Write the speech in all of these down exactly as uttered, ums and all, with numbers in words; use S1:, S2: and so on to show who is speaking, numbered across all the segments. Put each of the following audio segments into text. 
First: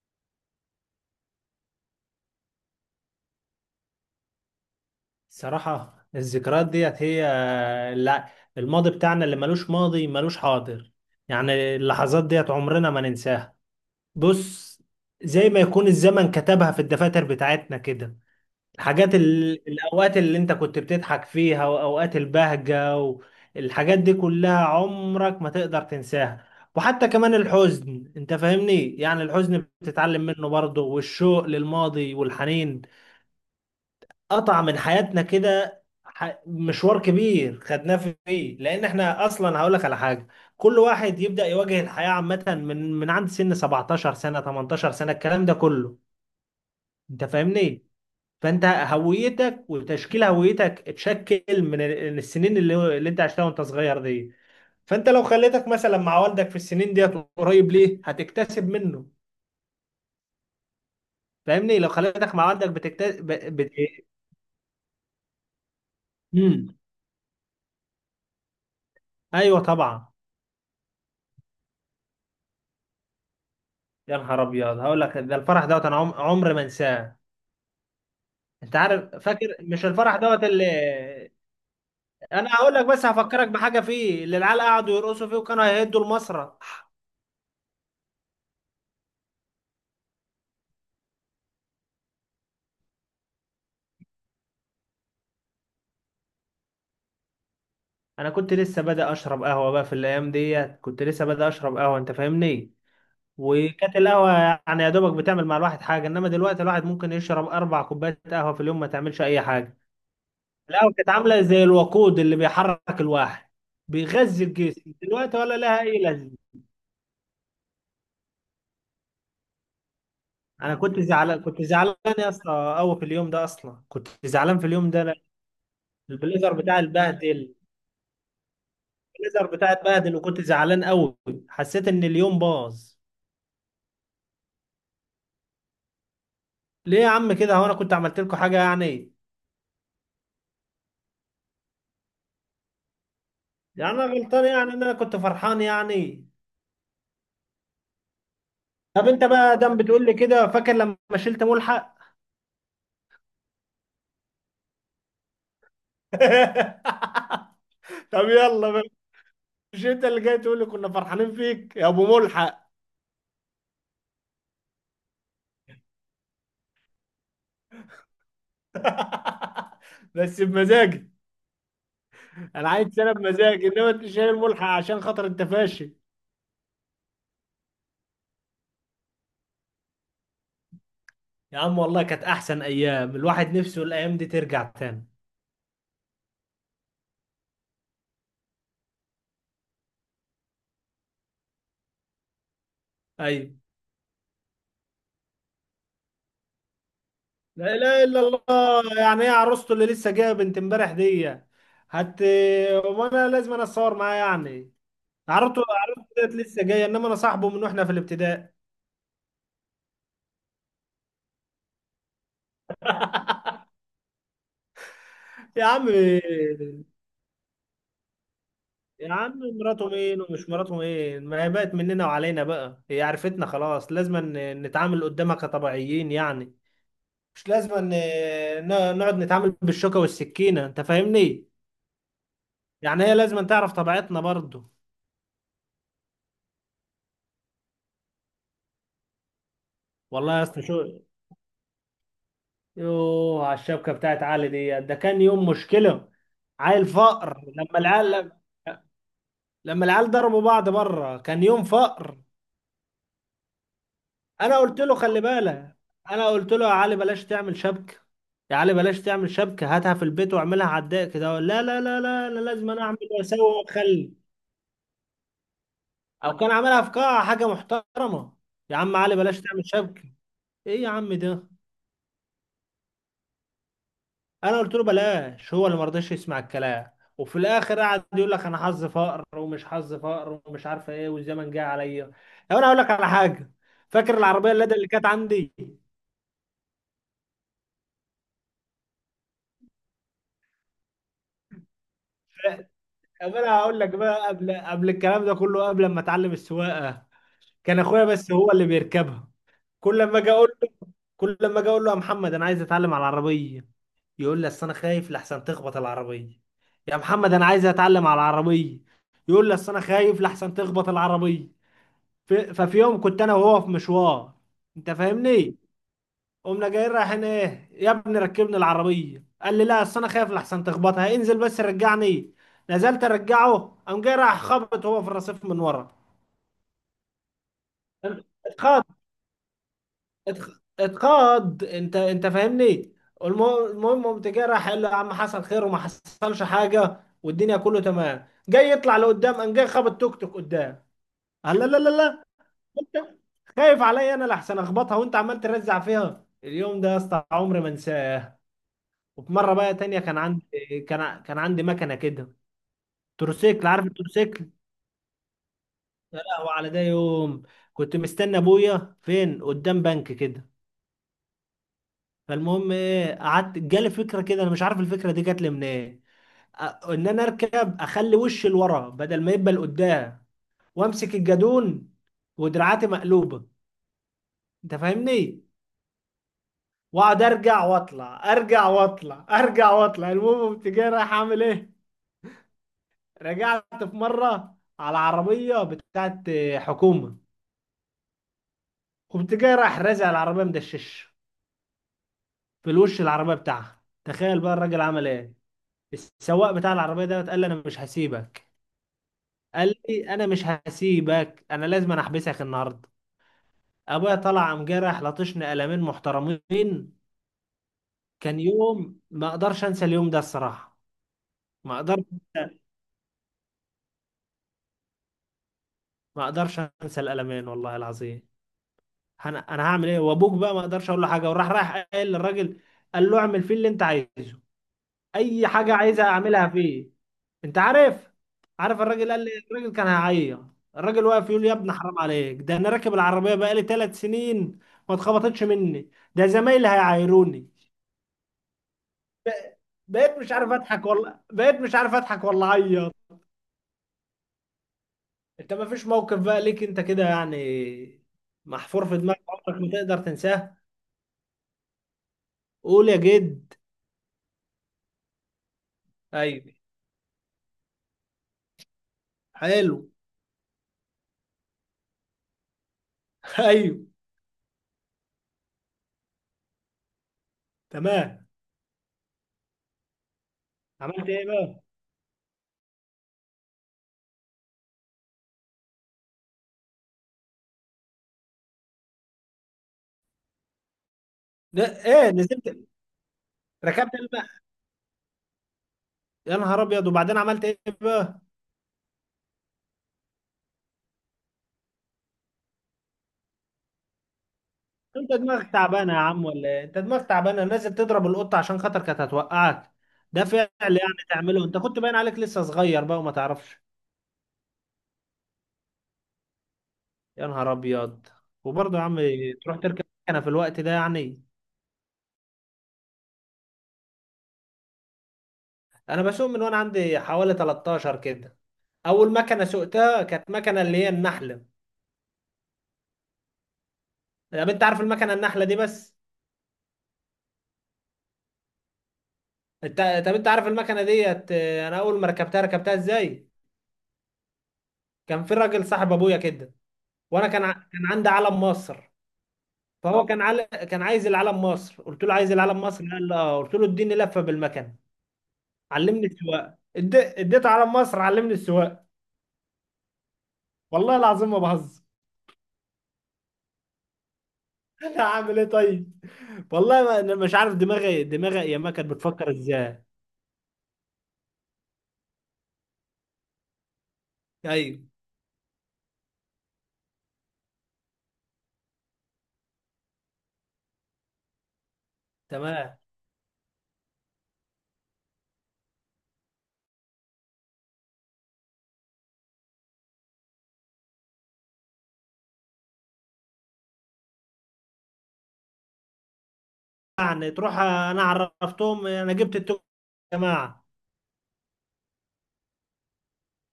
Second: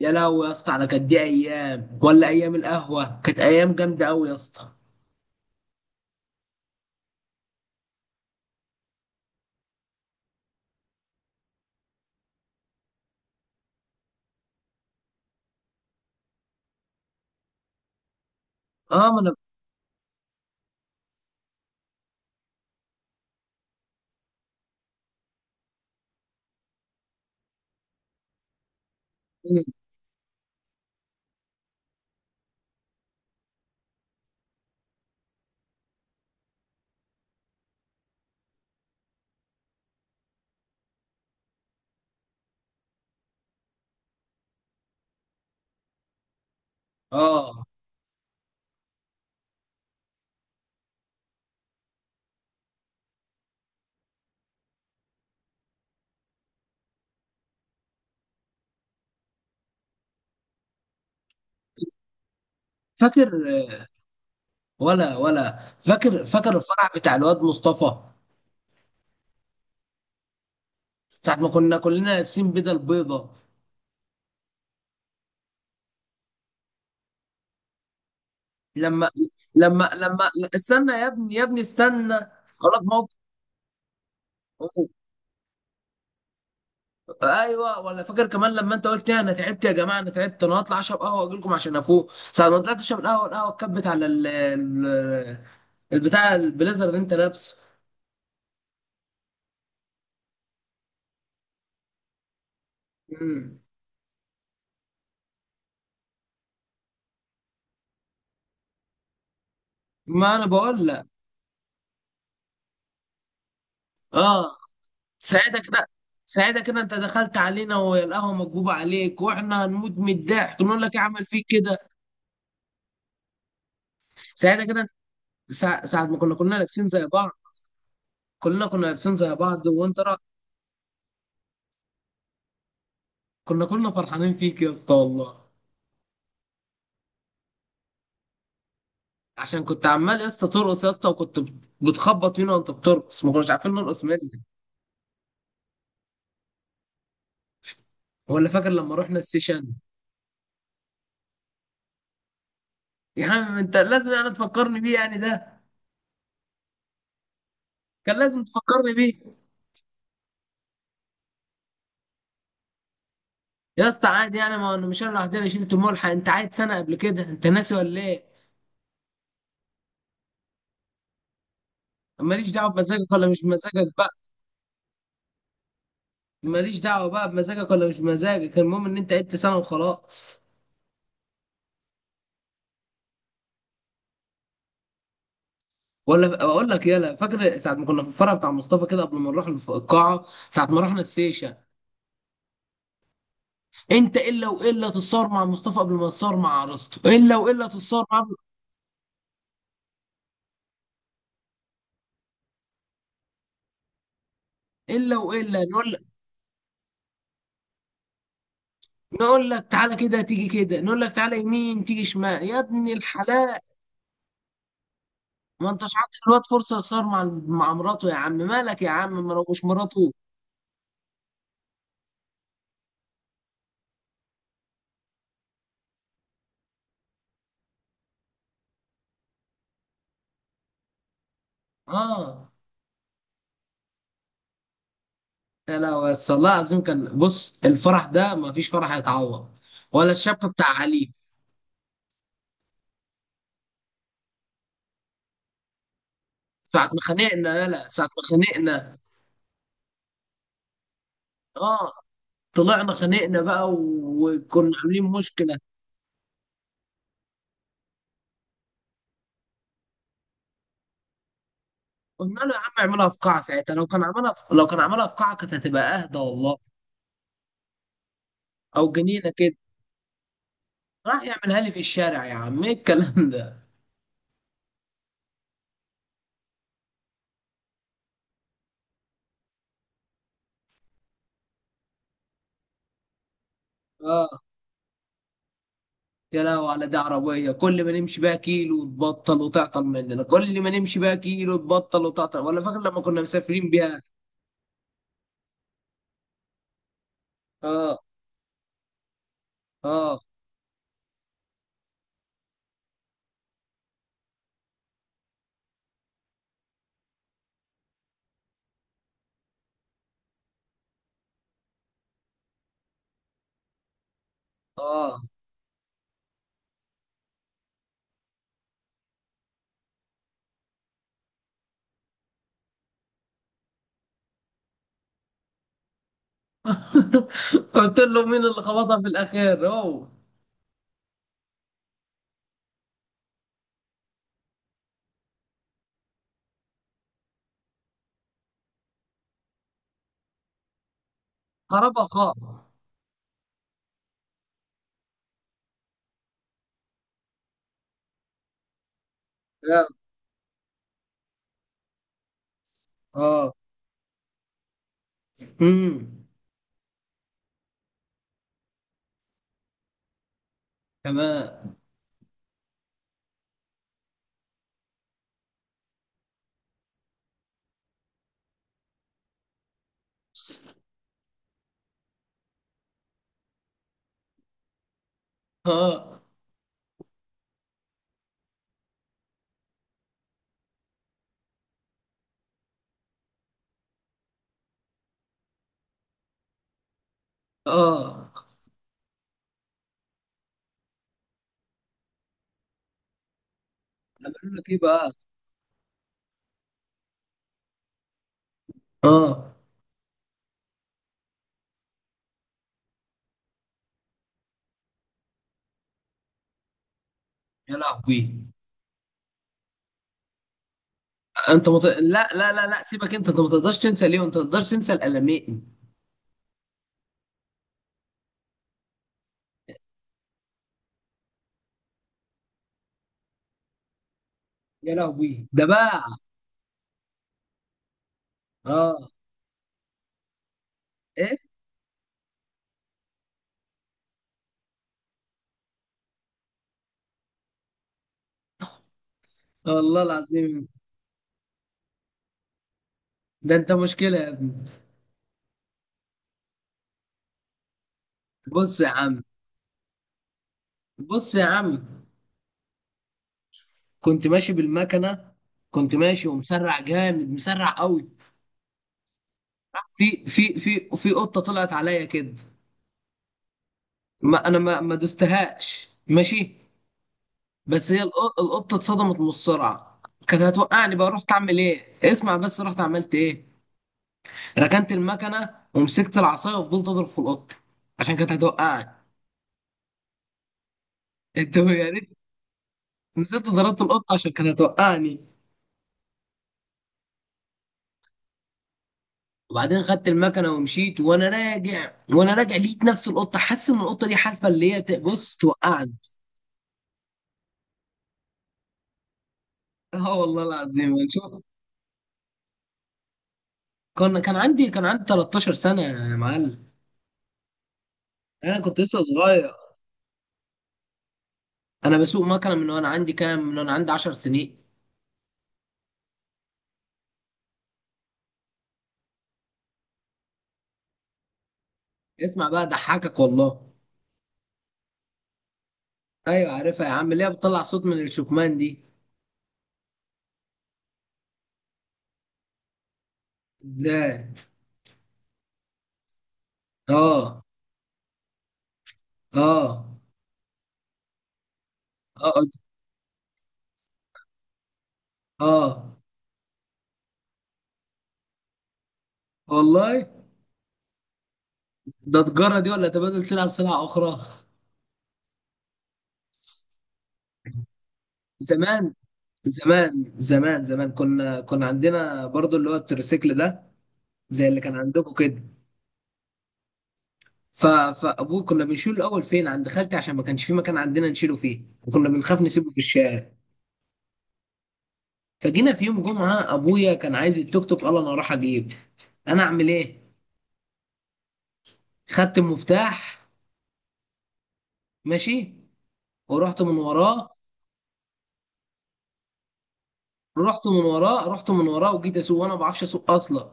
S1: يا لهوي يا اسطى على كانت دي ايام ولا ايام القهوه، كانت ايام جامده قوي يا اسطى.
S2: صراحة الذكريات ديت هي. لا، الماضي بتاعنا اللي ملوش ماضي ملوش حاضر، يعني اللحظات ديت عمرنا ما ننساها. بص، زي ما يكون الزمن كتبها في الدفاتر بتاعتنا كده.
S1: اه
S2: الحاجات
S1: ما انا
S2: ال... الأوقات اللي انت كنت بتضحك فيها وأوقات البهجة، والحاجات دي كلها عمرك ما تقدر تنساها. وحتى كمان الحزن، انت فاهمني، يعني
S1: بقول.
S2: الحزن بتتعلم منه برضه، والشوق للماضي والحنين قطع من حياتنا كده. ح- مشوار كبير خدناه في- فيه، لان احنا اصلا هقول لك على حاجه. كل واحد يبدا يواجه الحياه عامه من من عند سن سبعتاشر سنه تمنتاشر سنه الكلام ده كله، انت
S1: اه
S2: فاهمني. فانت هويتك وتشكيل هويتك اتشكل من ال- السنين اللي اللي انت عشتها وانت صغير دي. فانت لو خليتك مثلا مع والدك في السنين ديت، قريب ليه هتكتسب منه. فاهمني؟ لو خليتك مع والدك بتكتسب
S1: فاكر
S2: بت... بت... إيه؟
S1: ولا ولا فاكر فاكر
S2: مم.
S1: الفرح بتاع الواد مصطفى
S2: ايوه طبعا.
S1: ساعه ما كنا كلنا لابسين بدل بيضه.
S2: يا نهار ابيض، هقول لك ده الفرح دوت انا عم- عمري ما انساه. انت
S1: لما
S2: عارف، فاكر مش
S1: لما
S2: الفرح
S1: لما
S2: دوت اللي
S1: استنى يا ابني يا ابني استنى
S2: انا
S1: اقول
S2: هقول
S1: لك
S2: لك؟ بس
S1: موقف.
S2: هفكرك بحاجه فيه، اللي العيال قعدوا يرقصوا فيه وكانوا هيهدوا المسرح.
S1: ايوه ولا فاكر كمان لما انت قلت انا تعبت يا جماعه، انا تعبت، انا هطلع اشرب قهوه واجي لكم عشان افوق. ساعه ما طلعت اشرب القهوه، القهوه اتكبت على ال ال- البتاع البليزر اللي انت لابسه.
S2: انا كنت لسه بادئ اشرب قهوه بقى في الايام ديت، كنت لسه بادئ اشرب قهوه، انت فاهمني.
S1: مم.
S2: وكانت القهوه يعني يا دوبك بتعمل مع الواحد حاجه، انما دلوقتي الواحد ممكن يشرب اربع كوبايات قهوه في اليوم ما تعملش اي حاجه.
S1: ما انا بقول
S2: القهوه
S1: لك.
S2: كانت عامله زي الوقود اللي بيحرك الواحد، بيغذي
S1: اه
S2: الجسم. دلوقتي ولا
S1: ساعتها
S2: لها
S1: كده.
S2: اي لازمه.
S1: ساعتها كده انت دخلت علينا والقهوه مكبوبه عليك واحنا هنموت من الضحك
S2: انا
S1: نقول لك ايه
S2: كنت
S1: عمل
S2: زعلان،
S1: فيك
S2: كنت
S1: كده.
S2: زعلان يا اسطى قوي في اليوم ده، اصلا كنت زعلان
S1: ساعتها
S2: في
S1: كده
S2: اليوم ده لأن
S1: سا- ساعه ما كنا
S2: البليزر
S1: كنا
S2: بتاع
S1: لابسين زي بعض،
S2: البهدل.
S1: كلنا كنا لابسين زي
S2: البليزر
S1: بعض
S2: بتاع
S1: وانت
S2: البهدل،
S1: رأ...
S2: وكنت زعلان قوي، حسيت ان اليوم باظ.
S1: كنا كلنا فرحانين فيك يا اسطى والله.
S2: ليه يا عم كده؟ هو انا كنت عملت لكم حاجه يعني؟
S1: عشان كنت عمال يا اسطى ترقص يا اسطى وكنت بت- بتخبط فينا وانت بترقص ما كناش عارفين
S2: يعني
S1: نرقص
S2: انا
S1: منك.
S2: غلطان يعني ان انا كنت فرحان يعني؟
S1: ولا فاكر لما
S2: طب
S1: رحنا
S2: انت بقى
S1: السيشن؟
S2: دم بتقول لي كده؟ فاكر لما شلت ملحق؟
S1: يا عم انت لازم يعني تفكرني بيه يعني ده كان
S2: طب
S1: لازم
S2: يلا بقى.
S1: تفكرني بيه.
S2: مش انت اللي جاي تقول لي كنا فرحانين فيك يا ابو ملحق؟
S1: يا اسطى عادي يعني، ما انا مش انا لوحدي اللي شلت الملحق، انت عايد سنه قبل كده، انت ناسي ولا ايه؟
S2: بس بمزاجك.
S1: ماليش
S2: انا
S1: دعوه
S2: عايز
S1: بمزاجك
S2: سنه
S1: ولا مش
S2: بمزاج، انما
S1: بمزاجك
S2: انت
S1: بقى.
S2: شايل ملحق عشان خاطر انت فاشل.
S1: ماليش دعوه بقى بمزاجك ولا مش بمزاجك، المهم ان انت عدت سنه وخلاص.
S2: يا عم والله كانت احسن ايام، الواحد نفسه الايام دي ترجع تاني.
S1: ولا اقول لك، يلا فاكر ساعه ما كنا في الفرع بتاع مصطفى كده قبل ما نروح الف- القاعه، ساعه ما رحنا السيشه؟
S2: ايوه.
S1: انت الا والا تتصور مع مصطفى قبل ما تتصور مع عروسته، الا والا
S2: لا
S1: تتصور
S2: اله الا
S1: مع
S2: الله، يعني ايه عروسته اللي لسه جايه بنت امبارح دي؟ هت، وانا لازم انا اتصور معاه يعني؟
S1: الا
S2: عروسته
S1: والا نقول،
S2: عروسته ديت لسه جايه، انما انا صاحبه من واحنا في الابتدائي.
S1: نقول لك تعالى كده تيجي كده، نقول لك تعالى يمين تيجي شمال يا ابن الحلال.
S2: يا
S1: ما
S2: عم،
S1: انتش عاطي الواد فرصه يصار مع مع مراته يا عم، مالك يا
S2: يا
S1: عم، ما
S2: عم
S1: لو مش
S2: مراته
S1: مراته.
S2: مين ومش مراته مين؟ ما هي بقت مننا وعلينا بقى، هي عرفتنا خلاص، لازم ن- نتعامل قدامها كطبيعيين يعني، مش لازم ان ن- نقعد نتعامل بالشوكة والسكينة، انت فاهمني.
S1: اه
S2: يعني هي لازم تعرف طبيعتنا برضو.
S1: يا لا، بس والله العظيم كان، بص، الفرح ده ما فيش فرح هيتعوض. ولا
S2: والله يا
S1: الشبكه
S2: اسطى
S1: بتاع
S2: شو.
S1: علي؟
S2: يوه، على الشبكة بتاعت علي دي، ده كان يوم مشكلة. عيل
S1: ساعه ما
S2: فقر
S1: خانقنا،
S2: لما
S1: يلا ساعه ما
S2: العيال،
S1: خانقنا.
S2: لما العيال ضربوا بعض بره، كان يوم
S1: اه
S2: فقر.
S1: طلعنا خانقنا بقى
S2: انا
S1: وكنا
S2: قلت له
S1: عاملين
S2: خلي
S1: مشكله.
S2: بالك، انا قلت له يا علي بلاش تعمل شبكة، يا علي بلاش تعمل شبكة، هاتها في البيت واعملها على الضيق كده. لا لا لا لا، انا
S1: قلنا له يا
S2: لازم
S1: عم
S2: انا اعمل
S1: اعملها في
S2: واسوي
S1: قاعه، ساعتها لو كان
S2: واخلي.
S1: عملها في... لو كان عملها في قاعه كانت هتبقى اهدى
S2: او كان
S1: والله.
S2: عاملها في قاعة حاجة محترمة. يا
S1: او
S2: عم علي
S1: جنينه
S2: بلاش
S1: كده.
S2: تعمل شبكة. ايه يا عم
S1: راح
S2: ده!
S1: يعملها لي في الشارع، يا عم ايه الكلام ده.
S2: انا قلت له بلاش، هو اللي ما رضاش يسمع الكلام. وفي الاخر قعد يقول لك انا حظ فقر ومش حظ فقر ومش عارفه ايه والزمن جه عليا. طب انا هقول لك على حاجه، فاكر
S1: اه
S2: العربيه اللي اللي كانت عندي؟
S1: يا لهوي على ده عربية، كل ما نمشي بقى كيلو تبطل وتعطل مننا، كل ما نمشي بقى كيلو تبطل وتعطل. ولا فاكر لما كنا
S2: طب انا
S1: مسافرين
S2: هقول لك
S1: بيها؟
S2: بقى، قبل قبل الكلام ده كله، قبل ما اتعلم السواقه كان
S1: اه.
S2: اخويا بس هو اللي بيركبها. كل لما
S1: اه.
S2: اجي اقول له، كل لما اجي اقول له يا محمد انا عايز اتعلم على العربيه، يقول لي اصل انا خايف لحسن تخبط العربيه. يا محمد انا عايز اتعلم على العربيه، يقول لي اصل انا خايف لحسن تخبط العربيه. ف- ففي يوم كنت انا وهو في مشوار، انت
S1: اه.
S2: فاهمني، قمنا جايين رايحين ايه، يا ابني ركبني العربيه. قال لي لا، اصل انا خايف لحسن تخبطها، انزل بس رجعني. نزلت ارجعه، قام جاي راح خبط هو في الرصيف من ورا.
S1: قلت له مين اللي
S2: اتخبط،
S1: خبطها في الأخير؟ هو
S2: اتخ- اتقاد، انت انت فاهمني. والم- المهم قمت جاي، راح قال له يا عم حصل خير وما حصلش حاجه والدنيا كله تمام. جاي يطلع لقدام، قام جاي خبط توك توك قدام. قال لا لا لا
S1: خربها،
S2: لا.
S1: خاب.
S2: انت خايف عليا انا لحسن اخبطها، وانت عمال ترزع فيها؟ اليوم ده يا اسطى عمري ما انساه. وفي مره بقى
S1: اه.
S2: تانية كان عندي، كان ع- كان عندي مكنه كده،
S1: اه.
S2: تروسيكل، عارف التروسيكل؟
S1: امم.
S2: يا لهوي على ده يوم. كنت مستني ابويا فين قدام بنك كده.
S1: تمام.
S2: فالمهم ايه، قعدت جالي فكره كده، انا مش عارف الفكره دي جات لي منين. أ- ان انا اركب اخلي وشي لورا بدل ما يبقى لقدام، وامسك الجادون ودراعاتي مقلوبه، انت فاهمني.
S1: اه.
S2: واقعد ارجع واطلع، ارجع واطلع، ارجع واطلع. المهم كنت جاي رايح اعمل ايه، رجعت في مره على عربيه بتاعت حكومه.
S1: اه.
S2: كنت جاي رايح رازع العربيه مدشش في الوش العربيه بتاعها. تخيل بقى
S1: عملوا لك ايه
S2: الراجل عمل
S1: بقى؟
S2: ايه. السواق بتاع العربيه ده قال لي انا مش هسيبك،
S1: اه.
S2: قال لي انا مش هسيبك، انا لازم أنا احبسك النهارده. ابويا طلع قام جرح، لطشني قلمين محترمين.
S1: يا
S2: كان
S1: لهوي.
S2: يوم ما اقدرش انسى اليوم ده الصراحه.
S1: انت
S2: ما
S1: مت...
S2: اقدرش،
S1: لا لا لا لا سيبك، انت انت ما تقدرش تنسى ليه، انت ما تقدرش تنسى الالمين.
S2: ما اقدرش انسى القلمين والله العظيم. انا انا هعمل ايه وابوك بقى؟ ما اقدرش اقول له حاجه، وراح رايح قايل للراجل، قال له اعمل فيه اللي انت عايزه،
S1: يا
S2: اي
S1: لهوي ده
S2: حاجه
S1: بقى.
S2: عايزها اعملها فيه. انت عارف عارف
S1: اه.
S2: الراجل قال لي، الراجل كان هيعيط، الراجل واقف
S1: إيه؟
S2: يقول لي يا ابني حرام عليك، ده انا راكب العربيه بقالي ثلاث سنين ما اتخبطتش مني، ده زمايلي هيعايروني.
S1: والله
S2: بقيت مش عارف
S1: العظيم.
S2: اضحك، ولا بقيت مش عارف اضحك ولا اعيط.
S1: ده انت مشكلة يا ابني.
S2: انت ما فيش موقف بقى ليك انت كده يعني،
S1: بص
S2: محفور
S1: يا
S2: في
S1: عم.
S2: دماغك عمرك ما تقدر تنساه.
S1: بص يا عم
S2: قول يا جد.
S1: كنت ماشي بالمكنة. كنت ماشي
S2: ايوه،
S1: ومسرع جامد، مسرع قوي،
S2: حلو.
S1: في في في في قطة طلعت عليا كده.
S2: ايوه،
S1: ما انا ما ما دوستهاش ماشي، بس هي
S2: تمام.
S1: الق- القطة اتصدمت من السرعة. كانت هتوقعني
S2: عملت
S1: بقى،
S2: ايه
S1: رحت اعمل
S2: بقى؟
S1: ايه، اسمع بس رحت عملت ايه. ركنت المكنة ومسكت العصاية وفضلت اضرب في القطة، عشان كانت هتوقعني. انت
S2: لا
S1: يا ريت.
S2: ايه، نزلت،
S1: نسيت، ضربت
S2: ركبت.
S1: القطة عشان كانت هتوقعني.
S2: يا نهار ابيض، وبعدين عملت ايه بقى؟
S1: وبعدين خدت المكنه ومشيت، وانا راجع وانا راجع لقيت نفس القطه، حاسس ان القطه دي حالفه اللي هي ت-
S2: انت
S1: بص
S2: دماغك تعبانه
S1: توقعني.
S2: يا عم ولا ايه؟ انت دماغك تعبانه، نازل تضرب القطه عشان خاطر كانت هتوقعك؟
S1: اه
S2: ده
S1: والله
S2: فعل يعني
S1: العظيم شوف.
S2: تعمله انت؟ كنت باين عليك لسه صغير بقى وما تعرفش.
S1: كان كان عندي كان عندي تلتاشر سنه يا معلم.
S2: يا نهار ابيض.
S1: انا
S2: وبرضه
S1: كنت
S2: يا عم
S1: لسه صغير.
S2: تروح تركب مكنه في الوقت ده يعني؟
S1: انا بسوق مكنه من وانا عندي كام، من وانا عندي عشر سنين.
S2: انا بسوق من وانا عندي حوالي تلتاشر كده. اول مكنه سوقتها كانت مكنه اللي هي النحله.
S1: اسمع بقى ضحكك والله.
S2: طب انت عارف المكنه النحله دي بس؟
S1: ايوه عارفها يا عم، اللي هي بتطلع صوت من الشكمان دي.
S2: انت طب انت عارف المكنه ديت، اه، انا اول ما ركبتها ركبتها ازاي؟
S1: ازاي؟
S2: كان في راجل صاحب ابويا كده، وانا
S1: اه.
S2: كان ع- كان عندي علم مصر.
S1: اه.
S2: فهو كان عل... كان عايز العلم مصر، قلت له عايز
S1: اه.
S2: العلم مصر، قال لي اه، قلت له اديني لفه بالمكان
S1: اه.
S2: علمني السواقه. اد- اديته علم مصر علمني السواقه.
S1: والله.
S2: والله العظيم ما بهزر.
S1: ده تجاره دي ولا تبادل سلعه بسلعه اخرى؟
S2: انا هعمل ايه طيب، والله ما... انا مش عارف دماغي دماغي يا ما
S1: زمان،
S2: كانت بتفكر ازاي.
S1: زمان زمان زمان كنا كنا عندنا برضو اللي هو التروسيكل ده، زي اللي كان
S2: ايوه،
S1: عندكم كده. ف... فابوه كنا بنشيله الاول فين عند خالتي عشان ما كانش في مكان عندنا نشيله فيه، وكنا بنخاف نسيبه في
S2: تمام.
S1: الشارع. فجينا في يوم جمعه ابويا كان عايز التوك توك، قال انا هروح اجيب. انا اعمل ايه؟ خدت المفتاح، ماشي، ورحت من
S2: يعني
S1: وراه.
S2: تروح انا عرفتهم انا جبت التوك يا جماعه.
S1: رحت من وراه رحت من وراه وجيت اسوق وانا ما بعرفش اسوق اصلا.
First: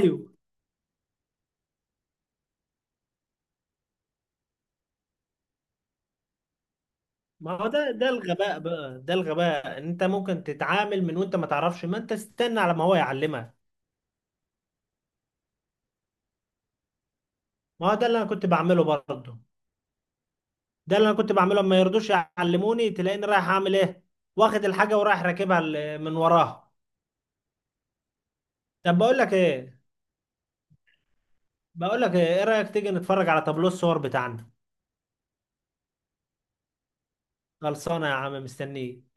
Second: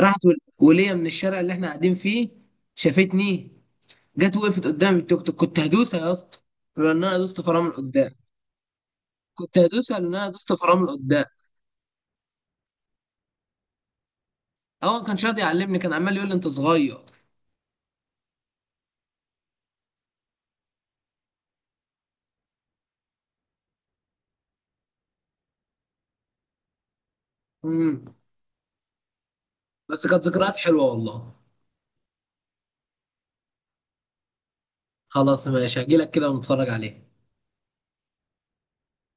S1: راحت ول- ولية من الشارع اللي احنا قاعدين فيه، شافتني، جت وقفت قدام التوك توك. كنت هدوسها يا اسطى لان انا دوست
S2: ما هو
S1: فرامل
S2: ده ده
S1: قدام.
S2: الغباء بقى، ده
S1: كنت
S2: الغباء.
S1: هدوسها
S2: انت
S1: لان انا
S2: ممكن
S1: دوست فرامل
S2: تتعامل من
S1: قدام.
S2: وانت ما تعرفش؟ ما انت استنى على ما هو يعلمك.
S1: هو ما كانش راضي يعلمني، كان عمال يقول لي انت صغير.
S2: ما هو ده اللي انا كنت بعمله برضه، ده اللي انا كنت بعمله، ما يرضوش يعلموني، تلاقيني رايح اعمل ايه، واخد الحاجه ورايح راكبها ال- من وراها.
S1: امم.
S2: طب بقول لك ايه
S1: بس كانت ذكريات حلوه والله.
S2: بقول لك ايه، إيه رايك تيجي نتفرج على تابلو الصور بتاعنا؟
S1: خلاص ماشي هجيلك كده ونتفرج عليه.
S2: خلصانه يا عم، مستنيك.